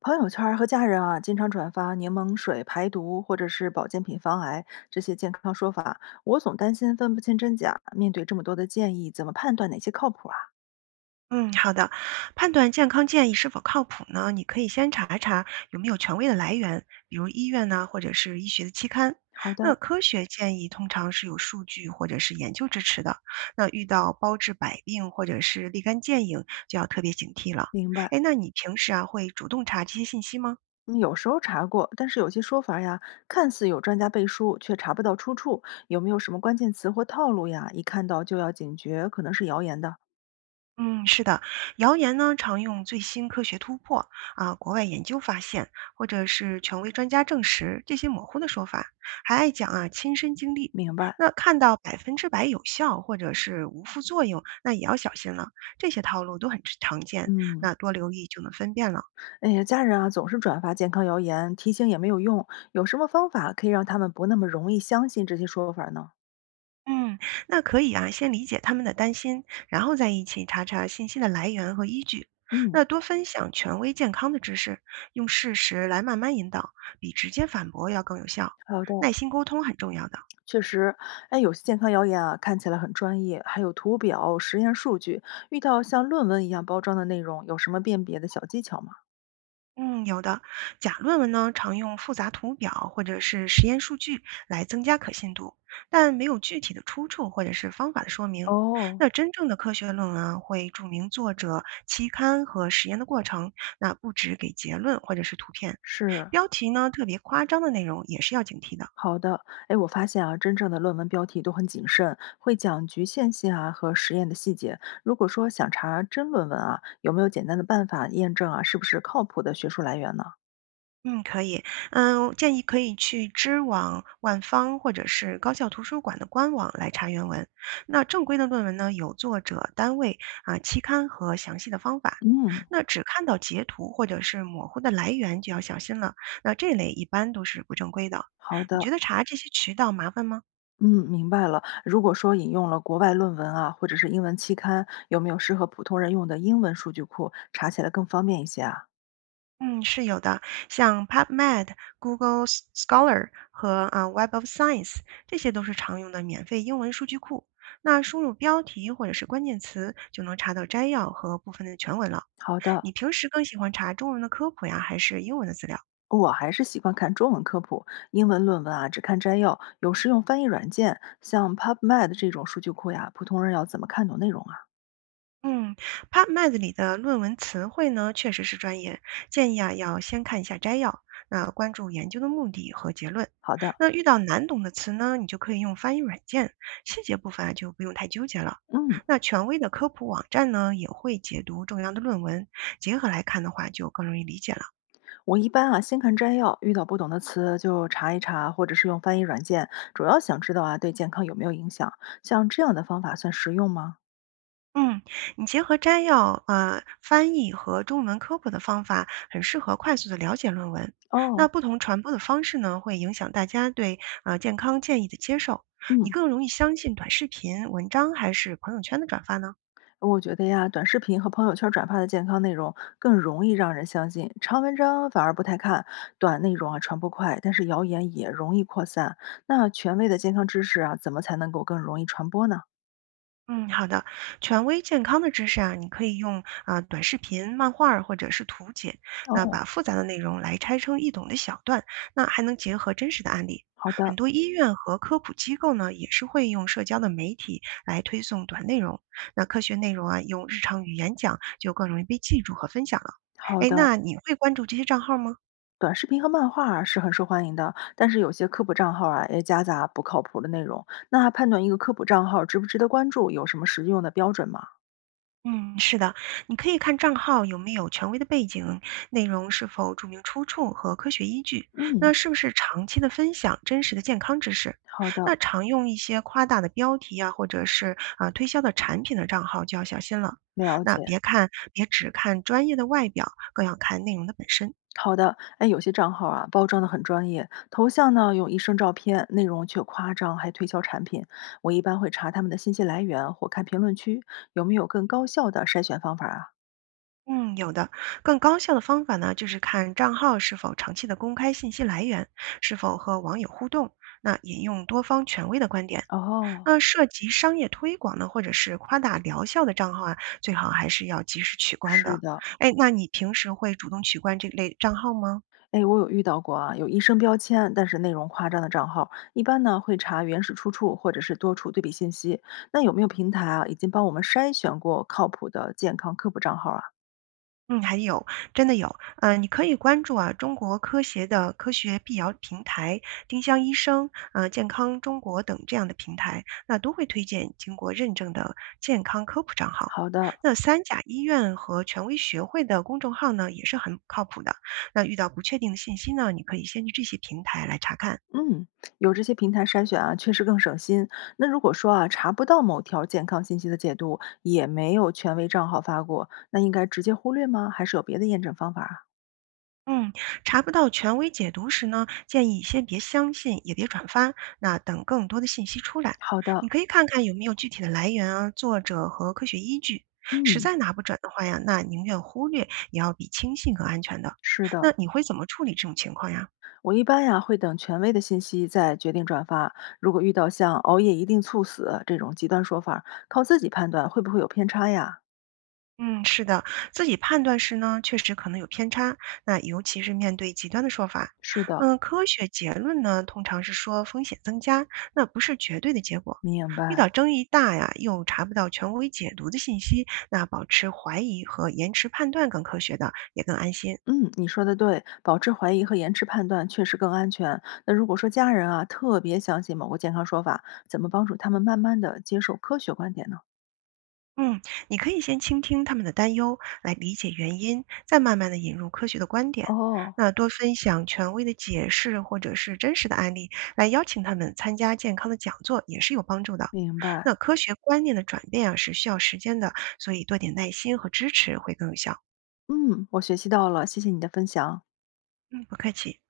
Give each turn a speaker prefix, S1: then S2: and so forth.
S1: 朋友圈儿和家人啊，经常转发柠檬水排毒或者是保健品防癌这些健康说法，我总担心分不清真假。面对这么多的建议，怎么判断哪些靠谱啊？
S2: 嗯，好的。判断健康建议是否靠谱呢？你可以先查一查有没有权威的来源，比如医院呢，或者是医学的期刊。
S1: 好
S2: 那
S1: 的，
S2: 科学建议通常是有数据或者是研究支持的。那遇到包治百病或者是立竿见影，就要特别警惕了。
S1: 明白。
S2: 哎，那你平时啊会主动查这些信息吗？
S1: 嗯，有时候查过，但是有些说法呀，看似有专家背书，却查不到出处。有没有什么关键词或套路呀？一看到就要警觉，可能是谣言的。
S2: 嗯，是的，谣言呢常用最新科学突破啊、国外研究发现，或者是权威专家证实这些模糊的说法，还爱讲啊亲身经历。
S1: 明白。
S2: 那看到百分之百有效或者是无副作用，那也要小心了。这些套路都很常见，
S1: 嗯。
S2: 那多留意就能分辨了。
S1: 哎呀，家人啊，总是转发健康谣言，提醒也没有用。有什么方法可以让他们不那么容易相信这些说法呢？
S2: 嗯，那可以啊，先理解他们的担心，然后再一起查查信息的来源和依据。
S1: 嗯，
S2: 那多分享权威健康的知识，用事实来慢慢引导，比直接反驳要更有效。
S1: 好的，
S2: 耐心沟通很重要的。
S1: 确实。哎，有些健康谣言啊，看起来很专业，还有图表、实验数据。遇到像论文一样包装的内容，有什么辨别的小技巧吗？
S2: 嗯，有的。假论文呢，常用复杂图表或者是实验数据来增加可信度，但没有具体的出处或者是方法的说明。
S1: 哦，
S2: 那真正的科学论文啊，会注明作者、期刊和实验的过程，那不只给结论或者是图片。
S1: 是，
S2: 标题呢，特别夸张的内容也是要警惕的。
S1: 好的。哎，我发现啊，真正的论文标题都很谨慎，会讲局限性啊和实验的细节。如果说想查真论文啊，有没有简单的办法验证啊是不是靠谱的学术来源呢？
S2: 嗯，可以。嗯，我建议可以去知网、万方或者是高校图书馆的官网来查原文。那正规的论文呢，有作者、单位啊、期刊和详细的方法。
S1: 嗯，
S2: 那只看到截图或者是模糊的来源就要小心了。那这类一般都是不正规的。
S1: 好
S2: 你觉
S1: 的。
S2: 得查这些渠道麻烦吗？
S1: 嗯，明白了。如果说引用了国外论文啊，或者是英文期刊，有没有适合普通人用的英文数据库，查起来更方便一些啊？
S2: 嗯，是有的，像 PubMed、Google Scholar 和啊 Web of Science，这些都是常用的免费英文数据库。那输入标题或者是关键词，就能查到摘要和部分的全文了。
S1: 好的，
S2: 你平时更喜欢查中文的科普呀，还是英文的资料？
S1: 我还是习惯看中文科普，英文论文啊只看摘要，有时用翻译软件，像 PubMed 这种数据库呀，普通人要怎么看懂内容啊？
S2: 嗯，PubMed 里的论文词汇呢，确实是专业，建议啊要先看一下摘要，那关注研究的目的和结论。
S1: 好的。
S2: 那遇到难懂的词呢，你就可以用翻译软件，细节部分啊就不用太纠结了。
S1: 嗯，
S2: 那权威的科普网站呢，也会解读重要的论文，结合来看的话，就更容易理解了。
S1: 我一般啊，先看摘要，遇到不懂的词就查一查，或者是用翻译软件，主要想知道啊，对健康有没有影响。像这样的方法算实用吗？
S2: 嗯，你结合摘要、翻译和中文科普的方法，很适合快速的了解论文。那
S1: 哦。
S2: 不同传播的方式呢，会影响大家对健康建议的接受。你
S1: 嗯，
S2: 更容易相信短视频、文章还是朋友圈的转发呢？
S1: 我觉得呀，短视频和朋友圈转发的健康内容更容易让人相信，长文章反而不太看。短内容啊传播快，但是谣言也容易扩散。那权威的健康知识啊，怎么才能够更容易传播呢？
S2: 嗯，好的。权威健康的知识啊，你可以用啊、短视频、漫画儿或者是图解，那
S1: 哦，
S2: 把复杂的内容来拆成易懂的小段，那还能结合真实的案例。
S1: 好
S2: 很
S1: 的，
S2: 多医院和科普机构呢，也是会用社交的媒体来推送短内容。那科学内容啊，用日常语言讲就更容易被记住和分享了。
S1: 好
S2: 哎，
S1: 的。
S2: 那你会关注这些账号吗？
S1: 短视频和漫画啊是很受欢迎的，但是有些科普账号啊也夹杂不靠谱的内容。那判断一个科普账号值不值得关注，有什么实用的标准吗？
S2: 嗯，是的，你可以看账号有没有权威的背景，内容是否注明出处和科学依据，那
S1: 嗯，
S2: 是不是长期的分享真实的健康知识？
S1: 好
S2: 那
S1: 的，
S2: 常用一些夸大的标题啊，或者是啊推销的产品的账号就要小心了。
S1: 了
S2: 那
S1: 解。
S2: 别看，别只看专业的外表，更要看内容的本身。
S1: 好的，哎，有些账号啊，包装的很专业，头像呢用医生照片，内容却夸张，还推销产品。我一般会查他们的信息来源，或看评论区有没有更高效的筛选方法啊。
S2: 嗯，有的，更高效的方法呢，就是看账号是否长期的公开信息来源，是否和网友互动，那引用多方权威的观点。
S1: 哦，
S2: 那涉及商业推广呢，或者是夸大疗效的账号啊，最好还是要及时取关
S1: 是
S2: 的。
S1: 的。
S2: 哎，那你平时会主动取关这类账号吗？
S1: 哎，我有遇到过啊，有医生标签，但是内容夸张的账号，一般呢会查原始出处或者是多处对比信息。那有没有平台啊，已经帮我们筛选过靠谱的健康科普账号啊？
S2: 嗯，还有，真的有，嗯，你可以关注啊，中国科协的科学辟谣平台、丁香医生、健康中国等这样的平台，那都会推荐经过认证的健康科普账号。
S1: 好的，
S2: 那三甲医院和权威学会的公众号呢，也是很靠谱的。那遇到不确定的信息呢，你可以先去这些平台来查看。
S1: 嗯，有这些平台筛选啊，确实更省心。那如果说啊，查不到某条健康信息的解读，也没有权威账号发过，那应该直接忽略吗？还是有别的验证方法啊？
S2: 嗯，查不到权威解读时呢，建议先别相信，也别转发，那等更多的信息出来，
S1: 好的，
S2: 你可以看看有没有具体的来源啊、作者和科学依据。实
S1: 嗯，
S2: 在拿不准的话呀，那宁愿忽略，也要比轻信更安全的。
S1: 是
S2: 那
S1: 的，
S2: 你会怎么处理这种情况呀？
S1: 我一般呀、会等权威的信息再决定转发。如果遇到像熬夜一定猝死这种极端说法儿靠自己判断会不会有偏差呀？
S2: 嗯，是的，自己判断时呢，确实可能有偏差，那尤其是面对极端的说法。
S1: 是的，
S2: 嗯，科学结论呢，通常是说风险增加，那不是绝对的结果。
S1: 明
S2: 遇
S1: 白。
S2: 到争议大呀，又查不到权威解读的信息，那保持怀疑和延迟判断更科学的，也更安心。
S1: 嗯，你说的对，保持怀疑和延迟判断确实更安全。那如果说家人啊特别相信某个健康说法，怎么帮助他们慢慢的接受科学观点呢？
S2: 嗯，你可以先倾听他们的担忧，来理解原因，再慢慢的引入科学的观点。
S1: 哦，
S2: 那多分享权威的解释或者是真实的案例，来邀请他们参加健康的讲座也是有帮助的。
S1: 明白。
S2: 那科学观念的转变啊是需要时间的，所以多点耐心和支持会更有效。
S1: 嗯，我学习到了，谢谢你的分享。
S2: 嗯，不客气。